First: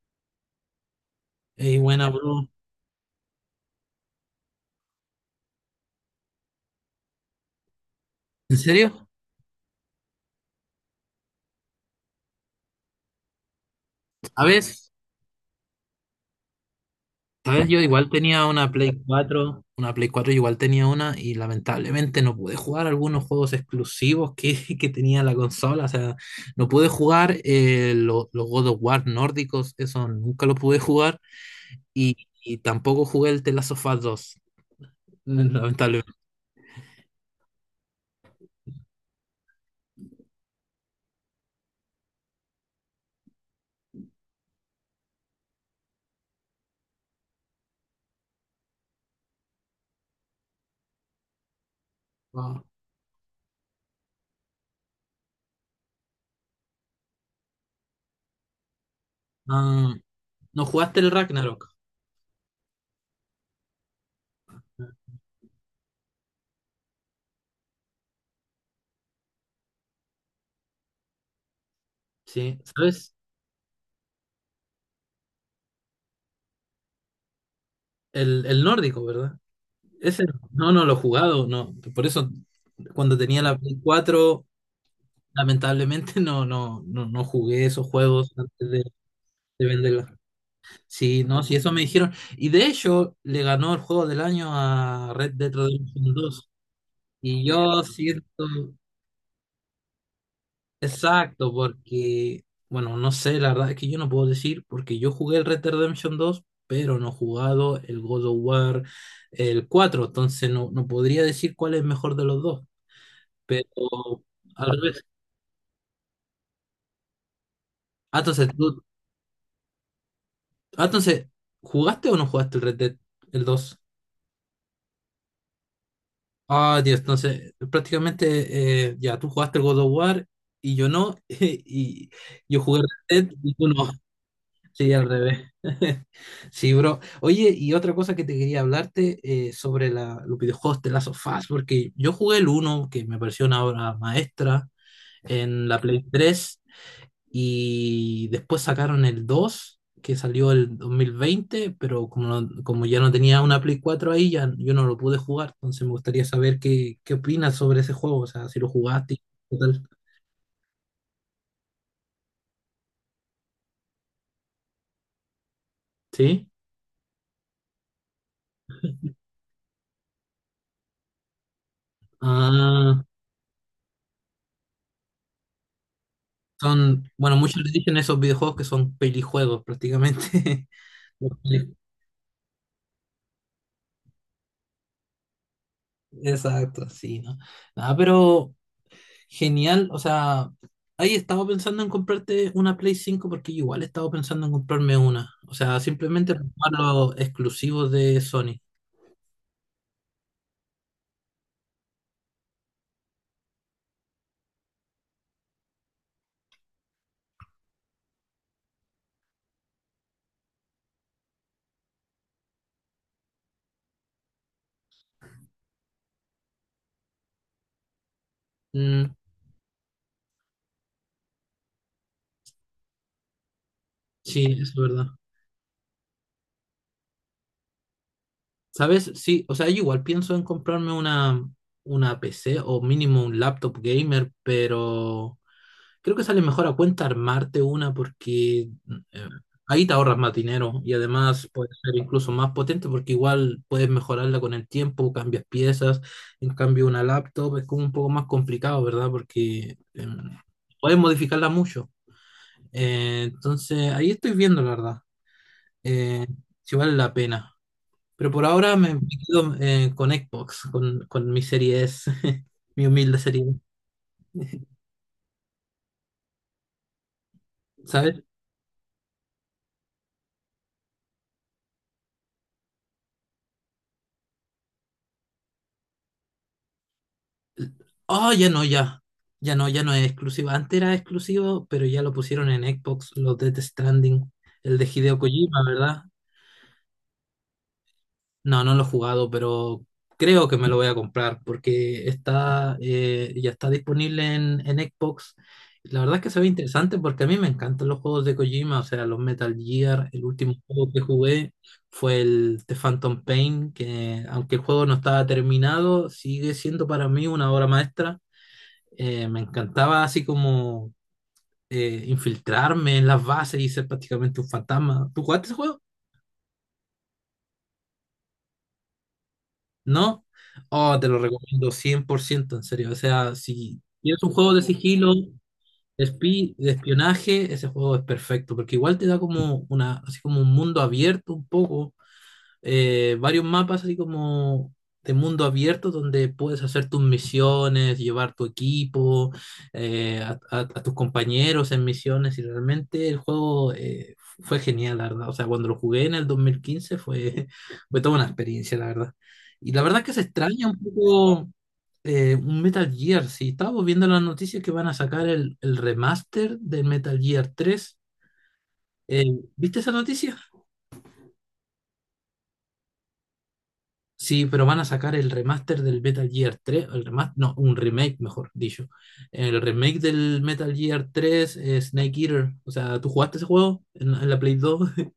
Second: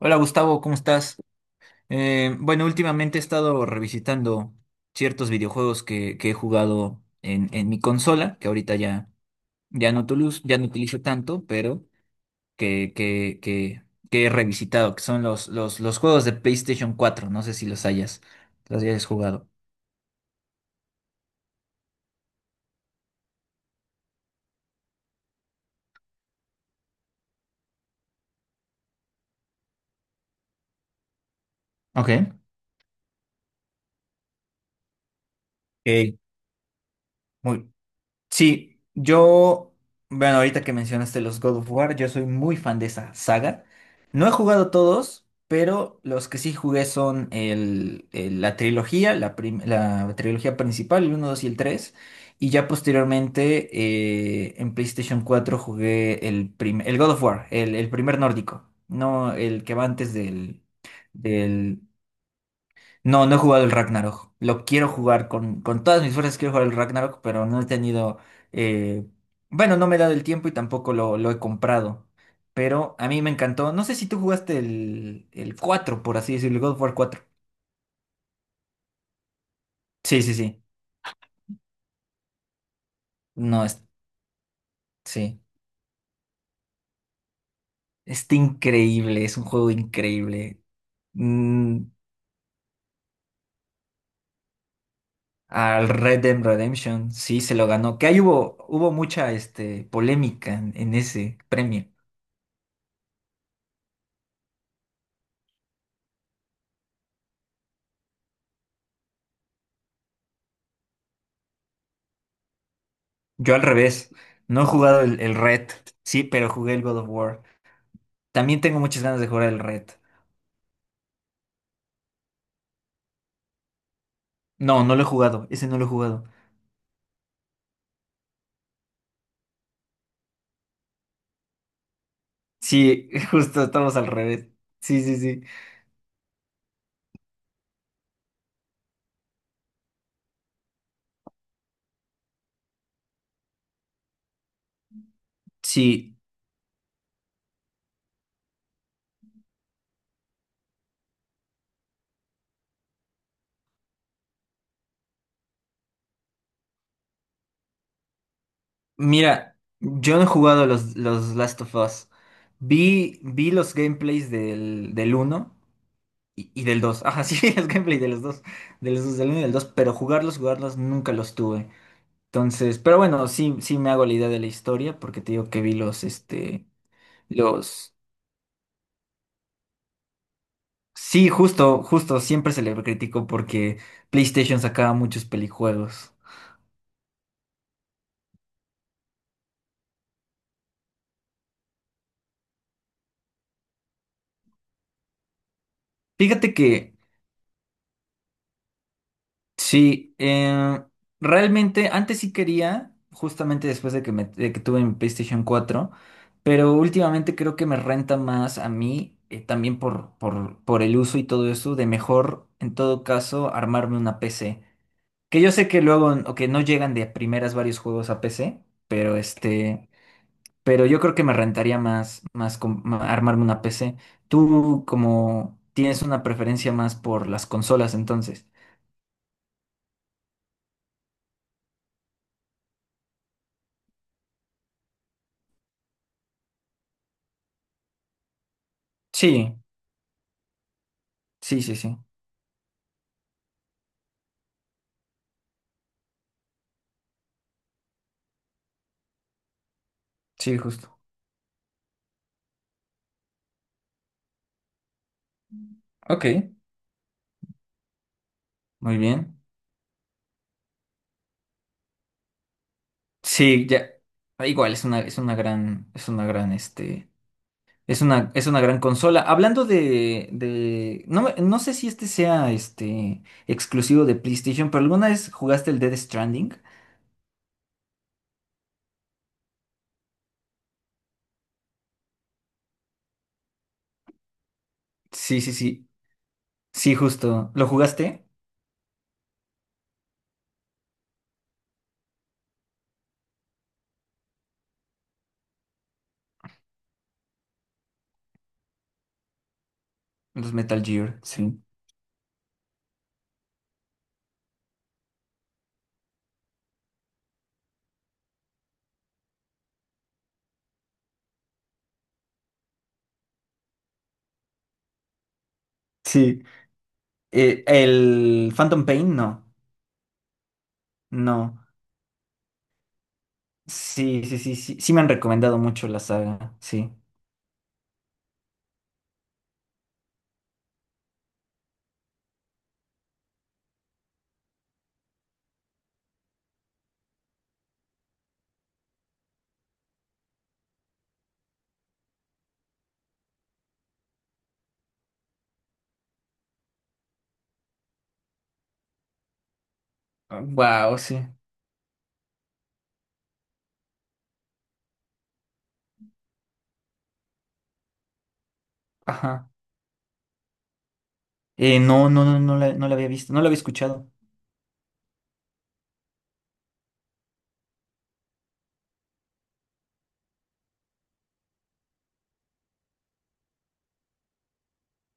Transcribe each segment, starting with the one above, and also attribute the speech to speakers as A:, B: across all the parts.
A: Hola Gustavo, ¿cómo estás?
B: Ey, buena, bro.
A: Bueno, últimamente he estado revisitando ciertos videojuegos que he jugado en mi consola, que
B: ¿En
A: ahorita
B: serio?
A: ya no utilizo tanto, pero que, que, que, que he
B: ¿Sabes?
A: revisitado, que son los juegos de PlayStation cuatro. No sé si
B: ¿Sabes? Yo igual tenía una
A: los
B: Play
A: hayas jugado.
B: cuatro yo igual tenía una y lamentablemente no pude jugar algunos juegos exclusivos que, que tenía la consola. O sea, no pude jugar los God of War nórdicos, eso nunca lo pude jugar y,
A: Ok.
B: y tampoco jugué el The Last of Us 2, lamentablemente.
A: Ok, Muy, Sí, bueno, ahorita que mencionaste los God of War, yo soy muy fan de esa saga. No he jugado todos, pero los que sí jugué son la trilogía, la trilogía principal, el uno, 2 y el tres. Y
B: Wow.
A: ya posteriormente en PlayStation cuatro jugué el God of War, el primer nórdico, no el que va
B: Ah,
A: antes del,
B: no jugaste el Ragnarok,
A: del No, no he jugado el Ragnarok. Lo quiero jugar con todas mis fuerzas, quiero jugar el Ragnarok, pero no he tenido... eh, Bueno, no me he dado el tiempo y tampoco lo he comprado.
B: ¿sí?
A: Pero a
B: ¿Sabes?
A: mí me encantó. No sé si tú jugaste el cuatro, por así decirlo, el God of War 4.
B: El nórdico, ¿verdad?
A: Sí,
B: Ese,
A: sí, sí.
B: no, no lo he jugado, no. Por eso, cuando tenía la
A: No,
B: Play
A: es,
B: cuatro,
A: sí.
B: lamentablemente, no, no, no jugué esos juegos
A: Está
B: antes
A: increíble, es un
B: de
A: juego
B: venderla.
A: increíble.
B: Sí, no, sí, eso me
A: Mm,
B: dijeron. Y de hecho, le ganó el juego del año a Red Dead
A: Al
B: Redemption
A: Red Dead
B: dos.
A: Redemption, sí,
B: Y
A: se lo
B: yo
A: ganó. Que ahí
B: siento,
A: hubo mucha polémica en ese
B: exacto,
A: premio.
B: porque, bueno, no sé, la verdad es que yo no puedo decir, porque yo jugué el Red Dead Redemption dos, pero no he jugado el God of War el cuatro, entonces no, no podría decir cuál es mejor de los dos.
A: Yo al
B: Pero
A: revés. No he
B: al
A: jugado.
B: revés.
A: Sí, pero jugué el God of War.
B: Ah, entonces,
A: También tengo muchas ganas de jugar el Red.
B: ah, entonces, ¿jugaste o no jugaste el Red Dead? El dos.
A: No, no lo he jugado. Ese no lo he jugado.
B: Ah, Dios, entonces, prácticamente, ya, tú jugaste el God of War y yo no, y yo jugué
A: Sí,
B: Red Dead y
A: justo
B: tú no.
A: estamos al revés.
B: Sí,
A: Sí,
B: al
A: sí,
B: revés.
A: sí.
B: Sí, bro. Oye, y otra cosa que te quería hablarte sobre la, los videojuegos de Last of Us, porque yo jugué el uno, que me pareció una obra maestra, en la Play
A: Sí,
B: tres. Y después sacaron el dos, que salió el 2020, pero como, como ya no tenía una Play cuatro ahí, ya yo no lo pude jugar. Entonces me gustaría saber qué, qué opinas sobre ese juego, o sea, si lo jugaste y qué
A: mira,
B: tal.
A: yo no he jugado los Last of Us. Vi los gameplays del uno
B: ¿Sí?
A: y del dos. Ajá, sí, los gameplays de los dos. De los dos, del uno y del dos, pero jugarlos nunca los tuve. Entonces, pero
B: Ah,
A: bueno, sí, sí me hago la idea de la historia porque te digo que vi
B: son, bueno, muchos le
A: los...
B: dicen esos videojuegos que son pelijuegos prácticamente.
A: Sí, justo, justo, siempre se le criticó porque PlayStation sacaba muchos pelijuegos.
B: Exacto, sí, ¿no? Ah, pero genial, o sea, ahí estaba pensando en comprarte una Play cinco, porque yo igual estaba pensando en comprarme una. O sea, simplemente para
A: Fíjate
B: jugar
A: que
B: los exclusivos de Sony.
A: sí, realmente antes sí quería, justamente después de que tuve mi PlayStation cuatro, pero últimamente creo que me renta más a mí, también por el uso y todo eso, de mejor, en todo caso, armarme una PC. Que yo sé que luego, o que no llegan de primeras varios juegos a PC,
B: Mm,
A: Pero yo creo que me rentaría más armarme una PC.
B: sí, es
A: Tú
B: verdad.
A: como tienes una preferencia más por las consolas, entonces.
B: ¿Sabes? Sí, o sea, yo igual pienso en comprarme una PC o mínimo un laptop gamer, pero creo que sale mejor a cuenta armarte una, porque eh,
A: Sí,
B: ahí te ahorras más dinero y además
A: sí,
B: puede
A: sí,
B: ser
A: sí.
B: incluso más potente porque igual puedes mejorarla con el tiempo, cambias piezas. En cambio, una laptop es como un poco más complicado, ¿verdad? Porque
A: Sí,
B: puedes
A: justo.
B: modificarla mucho. Entonces, ahí estoy viendo, la verdad,
A: Ok,
B: eh, si vale la pena. Pero por ahora
A: muy
B: me
A: bien.
B: quedo con Xbox, con mi serie S, mi humilde serie.
A: Sí, ya. Igual,
B: ¿Sabes?
A: es una gran consola. Hablando de, no sé si este sea, exclusivo de PlayStation, pero ¿alguna vez jugaste el Dead Stranding?
B: Oh, ya no, ya. Ya no, ya no es exclusivo. Antes era exclusivo, pero ya lo pusieron en Xbox, los Death Stranding. El de Hideo
A: Sí, sí,
B: Kojima,
A: sí.
B: ¿verdad?
A: Sí, justo. ¿Lo jugaste?
B: No, no lo he jugado, pero creo que me lo voy a comprar porque está, ya está disponible en Xbox. La verdad es que se ve interesante porque a mí me encantan los juegos de Kojima, o sea, los Metal Gear. El último
A: Los Metal
B: juego que
A: Gear,
B: jugué
A: sí.
B: fue el The Phantom Pain, que aunque el juego no estaba terminado, sigue siendo para mí una obra maestra. Me encantaba así como infiltrarme en las bases y ser prácticamente un fantasma. ¿Tú jugaste ese juego?
A: Sí. El Phantom Pain, no.
B: ¿No? Oh, te lo
A: No.
B: recomiendo 100%, en serio. O sea, si tienes
A: Sí,
B: un
A: sí,
B: juego
A: sí,
B: de
A: sí. Sí me han
B: sigilo, de,
A: recomendado mucho la saga.
B: de
A: Sí.
B: espionaje, ese juego es perfecto, porque igual te da como una, así como un mundo abierto un poco, varios mapas así como de mundo abierto donde puedes hacer tus misiones, llevar tu equipo, a, a tus compañeros en misiones y realmente el juego fue genial, la verdad. O sea, cuando lo jugué en el 2015 fue, fue toda una experiencia, la verdad. Y la verdad es que se extraña un
A: Wow, sí.
B: poco un Metal Gear, si estábamos viendo las noticias que van a sacar el remaster del Metal Gear tres. Eh,
A: Ajá.
B: ¿Viste esa noticia?
A: No, no, no, no la había visto. No la había escuchado.
B: Sí, pero van a sacar el remaster del Metal Gear 3, el remaster, no, un remake, mejor dicho. El remake del Metal Gear 3, Snake Eater. O sea, ¿tú jugaste ese juego en la Play 2?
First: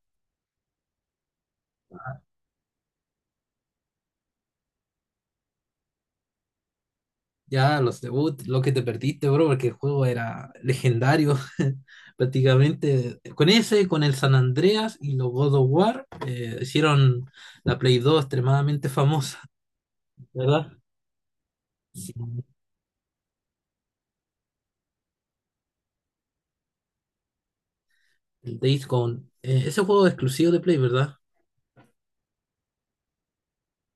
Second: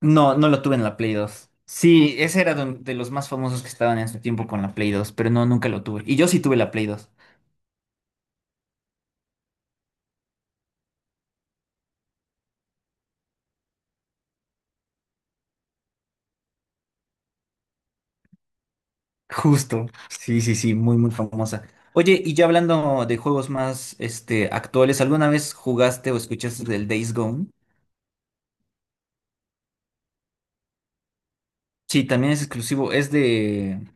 A: No, no lo tuve en la Play dos. Sí, ese era de los más famosos que estaban en su tiempo con la Play dos, pero no, nunca lo tuve. Y yo sí tuve la Play dos.
B: Ya, los debut, lo que te perdiste, bro, porque el juego era legendario, prácticamente. Con ese, con el San Andreas y los God of War, hicieron la Play 2 extremadamente famosa,
A: Justo. Sí, sí,
B: ¿verdad?
A: sí, muy, muy famosa.
B: Sí,
A: Oye, y ya hablando de juegos más, actuales, ¿alguna vez jugaste o escuchaste del Days Gone?
B: el Days Gone. Ese juego es exclusivo de Play, ¿verdad?
A: Sí, también es exclusivo.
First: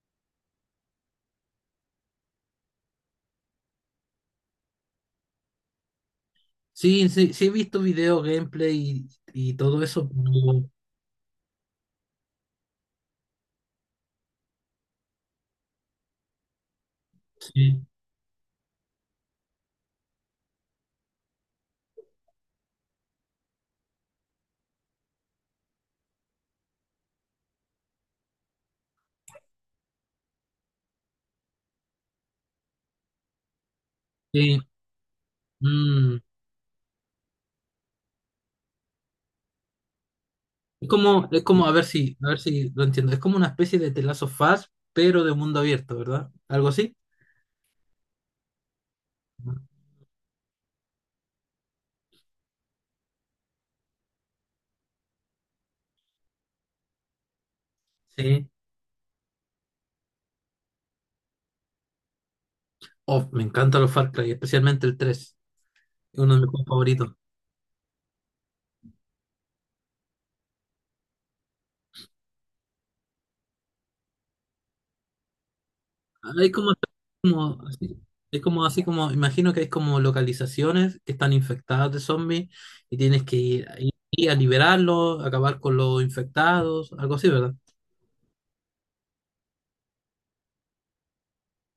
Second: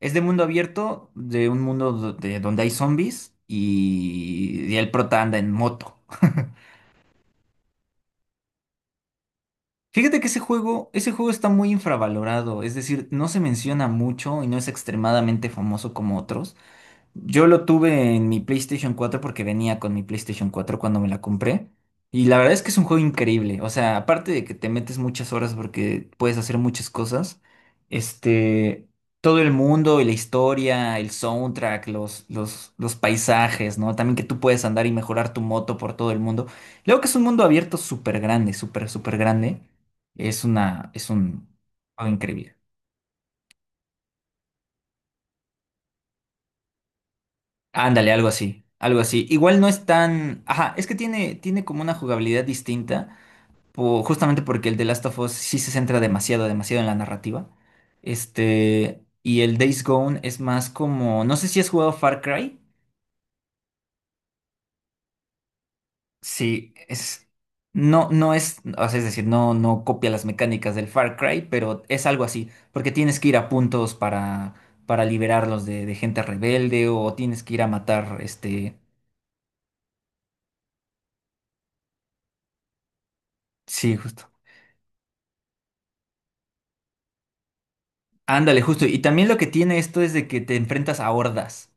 A: Es de mundo abierto, de un mundo donde hay zombies y el prota anda en moto.
B: Sí, sí, sí, he visto video, gameplay y todo eso.
A: Fíjate que
B: Pero
A: ese juego está muy infravalorado, es decir, no se menciona mucho y no es extremadamente famoso como otros. Yo lo
B: sí,
A: tuve en mi PlayStation cuatro porque venía con mi PlayStation cuatro cuando me la compré. Y la verdad es que es un juego increíble. O sea, aparte de que te metes muchas horas porque puedes hacer muchas cosas, este, todo el mundo y la historia, el soundtrack, los paisajes, ¿no? También que tú
B: sí.
A: puedes andar y mejorar tu moto por todo
B: Mm.
A: el mundo. Luego que es un mundo abierto súper grande, súper, súper grande. Es una, es
B: Es
A: un
B: como,
A: juego
B: a ver
A: increíble.
B: si lo entiendo. Es como una especie de The Last of Us, pero de mundo abierto, ¿verdad? ¿Algo así?
A: Ándale, algo así, algo así. Igual no es tan... Ajá, es que tiene como una jugabilidad distinta, justamente porque el de Last of Us sí se centra demasiado, demasiado en la narrativa.
B: Sí.
A: Y el Days Gone es más como... No sé si has jugado Far Cry.
B: Oh, me encantan los Far Cry, especialmente el tres. Es uno de mis juegos
A: Sí,
B: favoritos.
A: es... No, no es... O sea, es decir, no, no copia las mecánicas del Far Cry, pero es algo así, porque tienes que ir a puntos para liberarlos de gente
B: Hay como,
A: rebelde o tienes que ir
B: como
A: a
B: así,
A: matar,
B: es como
A: este...
B: así como, imagino que hay como localizaciones que están infectadas de zombies y tienes que ir,
A: Sí,
B: ahí a liberarlos, acabar con los infectados, algo así, ¿verdad?
A: ándale, justo. Y también lo que tiene esto es de que te enfrentas a hordas.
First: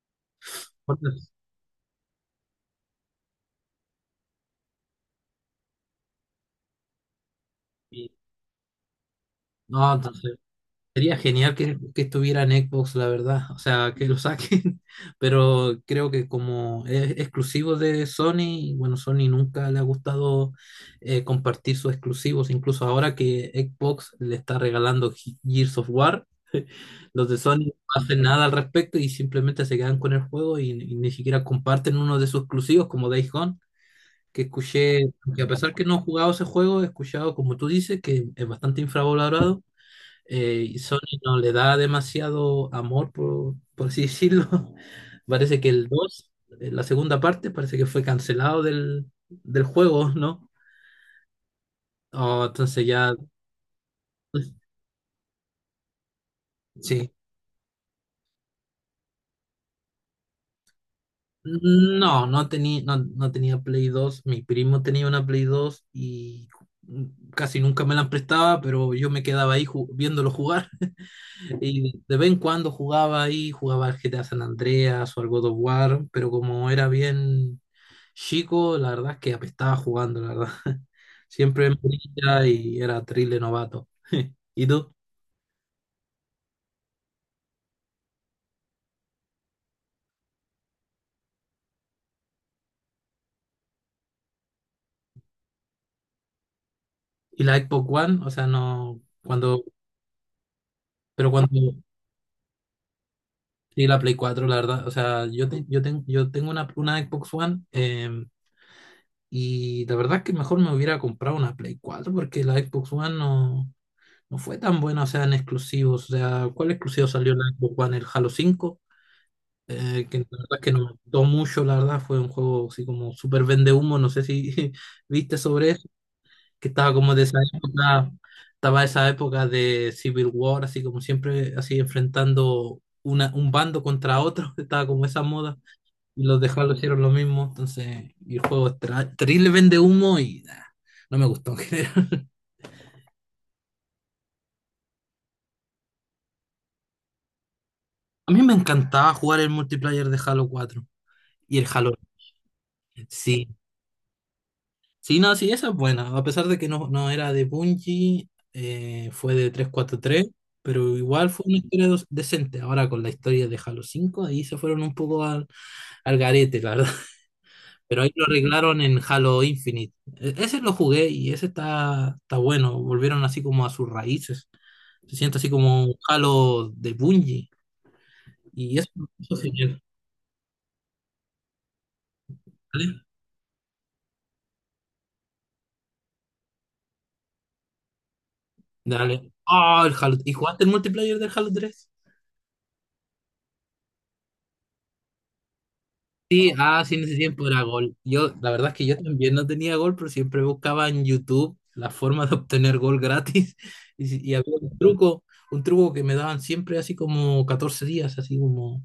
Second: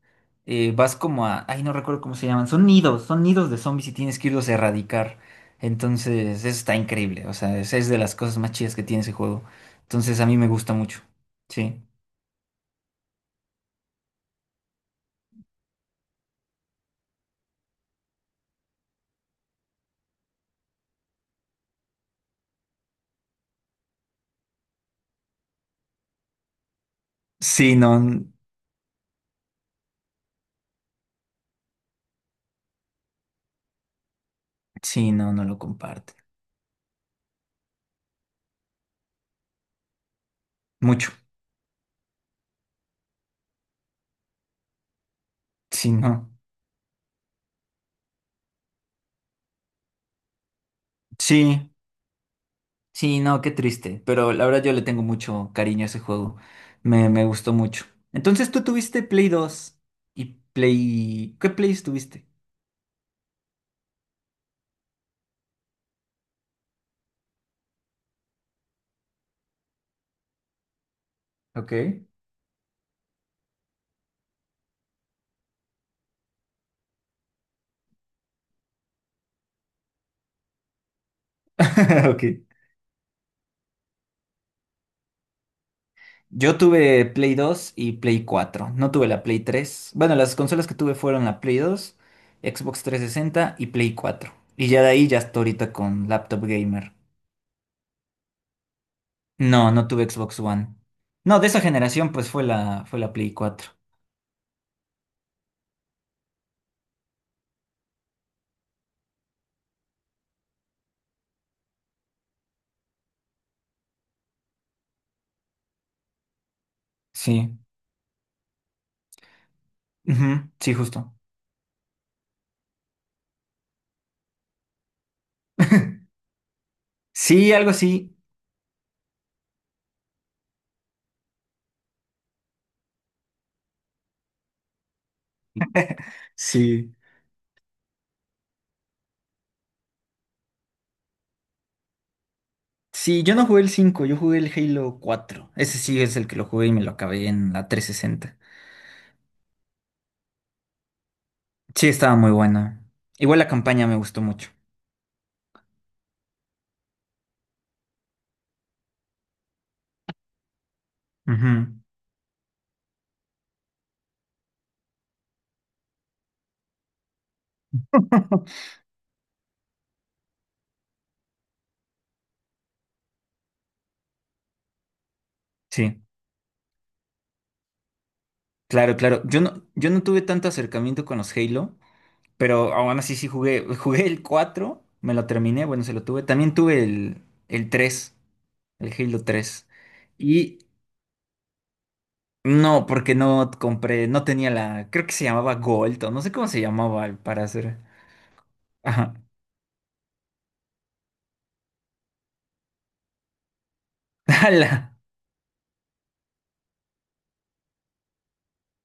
A: Vas como a... Ay, no recuerdo cómo se llaman. Son nidos de zombies y tienes que irlos a erradicar. Entonces, eso está increíble. O sea, es de las cosas más chidas que tiene ese juego.
B: No,
A: Entonces, a mí
B: entonces
A: me gusta mucho.
B: sería genial
A: Sí.
B: que estuviera en Xbox, la verdad. O sea, que lo saquen, pero creo que como es exclusivo de Sony, bueno, Sony nunca le ha gustado compartir sus exclusivos, incluso ahora que Xbox le está regalando Gears of War, los de Sony no
A: Sí,
B: hacen
A: no.
B: nada al respecto y simplemente se quedan con el juego y ni siquiera comparten uno de sus exclusivos como Days Gone, que escuché,
A: Sí, no,
B: que
A: no
B: a
A: lo
B: pesar que no he
A: comparte.
B: jugado ese juego, he escuchado, como tú dices, que es bastante infravalorado. Y Sony
A: Mucho.
B: no le da demasiado amor, por así decirlo. Parece que el
A: Sí, no.
B: dos, la segunda parte, parece que fue cancelado del, del juego, ¿no?
A: Sí.
B: Oh, entonces ya,
A: Sí, no, qué triste. Pero la
B: pues,
A: verdad yo le tengo mucho cariño a ese juego.
B: sí.
A: Me gustó mucho. Entonces, tú tuviste Play dos y Play... ¿Qué Play
B: No,
A: tuviste?
B: no tenía, no, no tenía Play dos. Mi primo tenía una Play dos y casi nunca me la prestaba, pero yo me quedaba ahí viéndolo jugar. Y
A: Ok.
B: de vez en cuando jugaba ahí, jugaba al GTA San Andreas o al God of War, pero como era bien chico, la verdad es que apestaba jugando, la verdad. Siempre en
A: Ok.
B: brilla y era terrible novato. ¿Y tú?
A: Yo tuve Play dos y Play cuatro. No tuve la Play tres. Bueno, las consolas que tuve fueron la Play dos, Xbox 360 y Play cuatro. Y ya de ahí ya hasta ahorita con laptop gamer.
B: ¿Y la Xbox One? O sea, no, cuando,
A: No, no tuve Xbox One.
B: pero
A: No, de esa
B: cuando,
A: generación pues fue fue la Play cuatro.
B: sí, la Play 4, la verdad. O sea, yo, yo, yo tengo una Xbox One, y la verdad es que mejor me hubiera comprado una Play 4, porque la Xbox One no, no fue tan buena, o sea, en exclusivos. O sea, ¿cuál exclusivo salió en la
A: Sí.
B: Xbox One? ¿El Halo 5? Que la verdad
A: Ujú.
B: es que
A: Sí,
B: nos
A: justo.
B: gustó mucho, la verdad, fue un juego así como súper vende humo, no sé si viste sobre eso, que estaba como de esa
A: Sí, algo
B: época,
A: así.
B: estaba esa época de Civil War, así como siempre, así enfrentando una, un bando contra otro, estaba como esa moda, y los de Halo
A: Sí.
B: hicieron lo mismo, entonces, y el juego es terrible vende humo y nah, no me gustó en general.
A: Sí, yo no jugué el cinco. Yo jugué el Halo 4. Ese sí es el que lo jugué y me lo acabé en la trescientos
B: A
A: sesenta.
B: mí me encantaba jugar el multiplayer de Halo 4 y el
A: Sí,
B: Halo,
A: estaba muy buena. Igual la
B: sí,
A: campaña me gustó mucho.
B: sí, no, sí, esa es buena. A pesar de que no, no era de Bungie, fue de 343, pero igual fue una
A: Ujú.
B: historia decente. Ahora con la historia de Halo 5, ahí se fueron un poco al, al garete, la verdad. Pero ahí lo arreglaron en Halo Infinite. Ese lo jugué y ese está, está bueno. Volvieron así como a sus raíces. Se siente así como un
A: Sí,
B: Halo de Bungie. Y eso,
A: claro, claro.
B: eso es genial.
A: Yo no tuve tanto acercamiento con los Halo, pero aún
B: Dale,
A: así sí jugué. Jugué el 4, me lo terminé, bueno, se lo tuve. También tuve el 3, el Halo
B: dale.
A: 3.
B: Ah, el Halo. ¿Y
A: Y
B: jugaste el multiplayer del Halo 3?
A: no, porque no compré, no tenía la, creo que se llamaba Gold, o no sé cómo
B: Sí,
A: se
B: ah, sí, en
A: llamaba
B: ese
A: para
B: tiempo era
A: hacer.
B: gol. Yo, la verdad es que yo
A: Ajá.
B: también no tenía gol, pero siempre buscaba en YouTube la forma de obtener gol gratis. Y, y había
A: ¡Hala!
B: un truco que me daban siempre así como 14 días, así como...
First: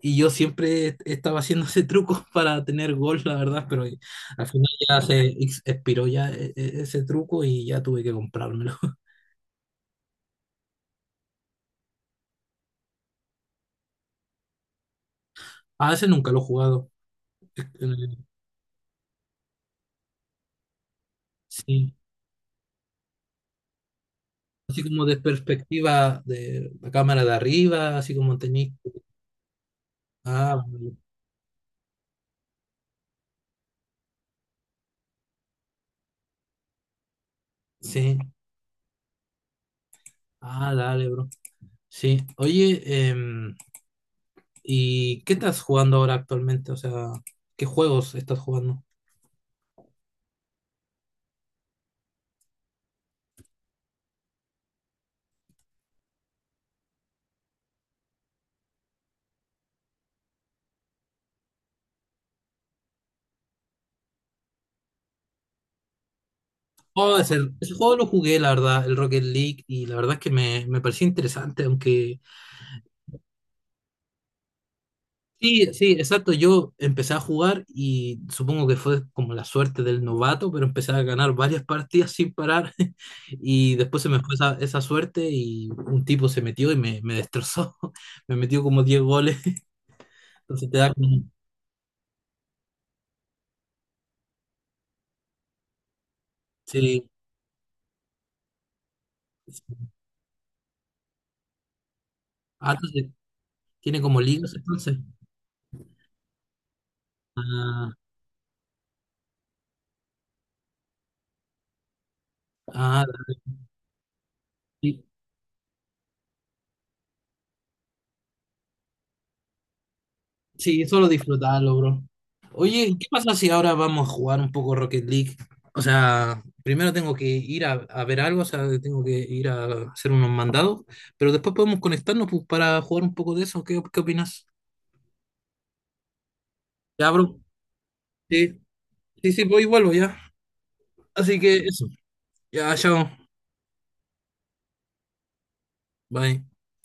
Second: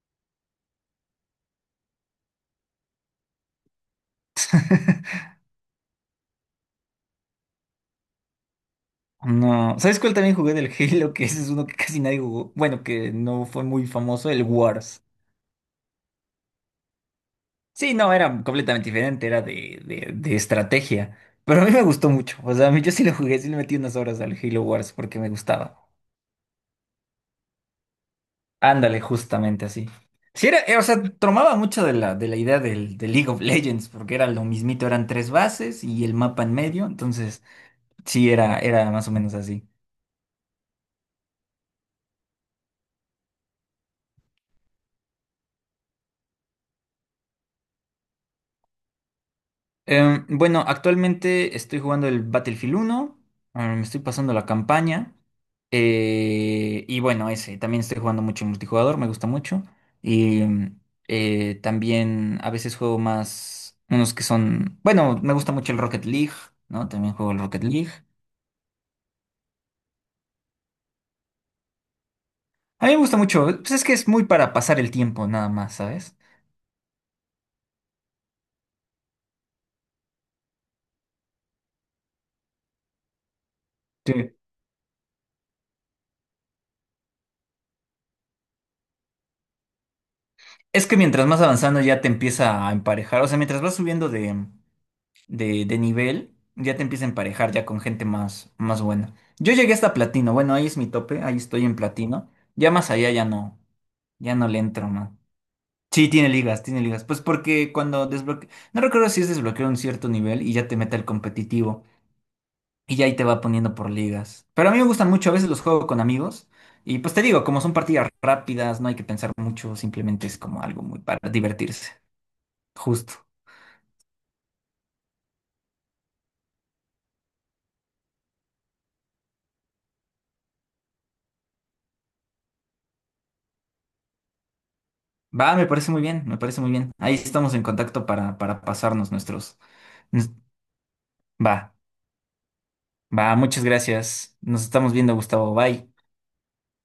B: Y yo siempre estaba haciendo ese truco para tener gol, la verdad, pero al final ya se expiró ya ese truco y ya tuve que comprármelo.
A: No. ¿Sabes cuál también jugué del Halo? Que ese es uno que casi nadie jugó. Bueno, que no fue muy famoso, el Wars.
B: Ah, ese nunca lo he jugado.
A: Sí, no,
B: Eh,
A: era completamente diferente, era de estrategia. Pero a mí me
B: Sí,
A: gustó mucho. O sea, a mí yo sí lo jugué, sí le metí unas horas al Halo
B: así
A: Wars
B: como de
A: porque me gustaba.
B: perspectiva de la cámara de arriba, así como tenéis...
A: Ándale, justamente así. Sí,
B: Ah,
A: o sea, tomaba mucho de la idea de League of Legends, porque era lo mismito, eran tres bases y el mapa en medio, entonces
B: sí.
A: sí, era más o menos así.
B: Ah, dale, bro. Sí. Oye, em, ¿y qué estás jugando ahora actualmente? O sea, ¿qué juegos estás jugando?
A: Bueno, actualmente estoy jugando el Battlefield uno, me estoy pasando la campaña. Y bueno, ese, también estoy jugando mucho en multijugador, me gusta mucho. Y también a veces juego más, unos que son, bueno, me gusta mucho el Rocket League, ¿no? También
B: Oh,
A: juego
B: ese,
A: el Rocket
B: ese
A: League.
B: juego lo jugué, la verdad, el Rocket League, y la verdad es que me pareció interesante, aunque...
A: A mí me gusta mucho, pues es que es muy para pasar el tiempo nada
B: Sí,
A: más,
B: sí,
A: ¿sabes?
B: exacto, yo empecé a jugar y supongo que fue como la suerte del novato, pero empecé a ganar varias partidas sin parar y después se
A: Sí.
B: me fue esa, esa suerte y un tipo se metió y me destrozó, me metió como 10 goles, entonces te
A: Es
B: da
A: que
B: como...
A: mientras más avanzando ya te empieza a emparejar, o sea, mientras vas subiendo de nivel, ya te empieza a
B: Sí,
A: emparejar ya con gente más, más buena. Yo llegué hasta platino, bueno, ahí es mi tope, ahí estoy en platino. Ya
B: ah,
A: más
B: entonces,
A: allá ya no.
B: tiene como
A: Ya no
B: ligas
A: le entro,
B: entonces.
A: man. Sí, tiene ligas, tiene ligas. Pues porque
B: Ah,
A: cuando desbloquea. No recuerdo si es desbloquear un cierto nivel y ya te mete el competitivo. Y
B: ah,
A: ya ahí te va poniendo por ligas. Pero a mí me
B: sí,
A: gustan mucho, a veces los juego con amigos. Y pues te digo, como son partidas rápidas, no hay que pensar mucho, simplemente es como algo
B: sí,
A: muy
B: solo
A: para
B: disfrutarlo,
A: divertirse.
B: bro. Oye, ¿qué
A: Justo.
B: pasa si ahora vamos a jugar un poco Rocket League? O sea, primero tengo que ir a ver algo, o sea, tengo que ir a hacer unos mandados, pero después podemos conectarnos pues, para jugar un poco de eso. ¿Qué, qué opinas?
A: Va, me parece muy bien, me parece muy bien.
B: Ya,
A: Ahí
B: bro.
A: estamos en contacto para,
B: Sí,
A: pasarnos
B: sí, sí,
A: nuestros.
B: voy y vuelvo ya.
A: nos-
B: Así
A: Va,
B: que eso. Ya, chao.
A: va, muchas gracias. Nos estamos viendo, Gustavo. Bye.
B: Bye.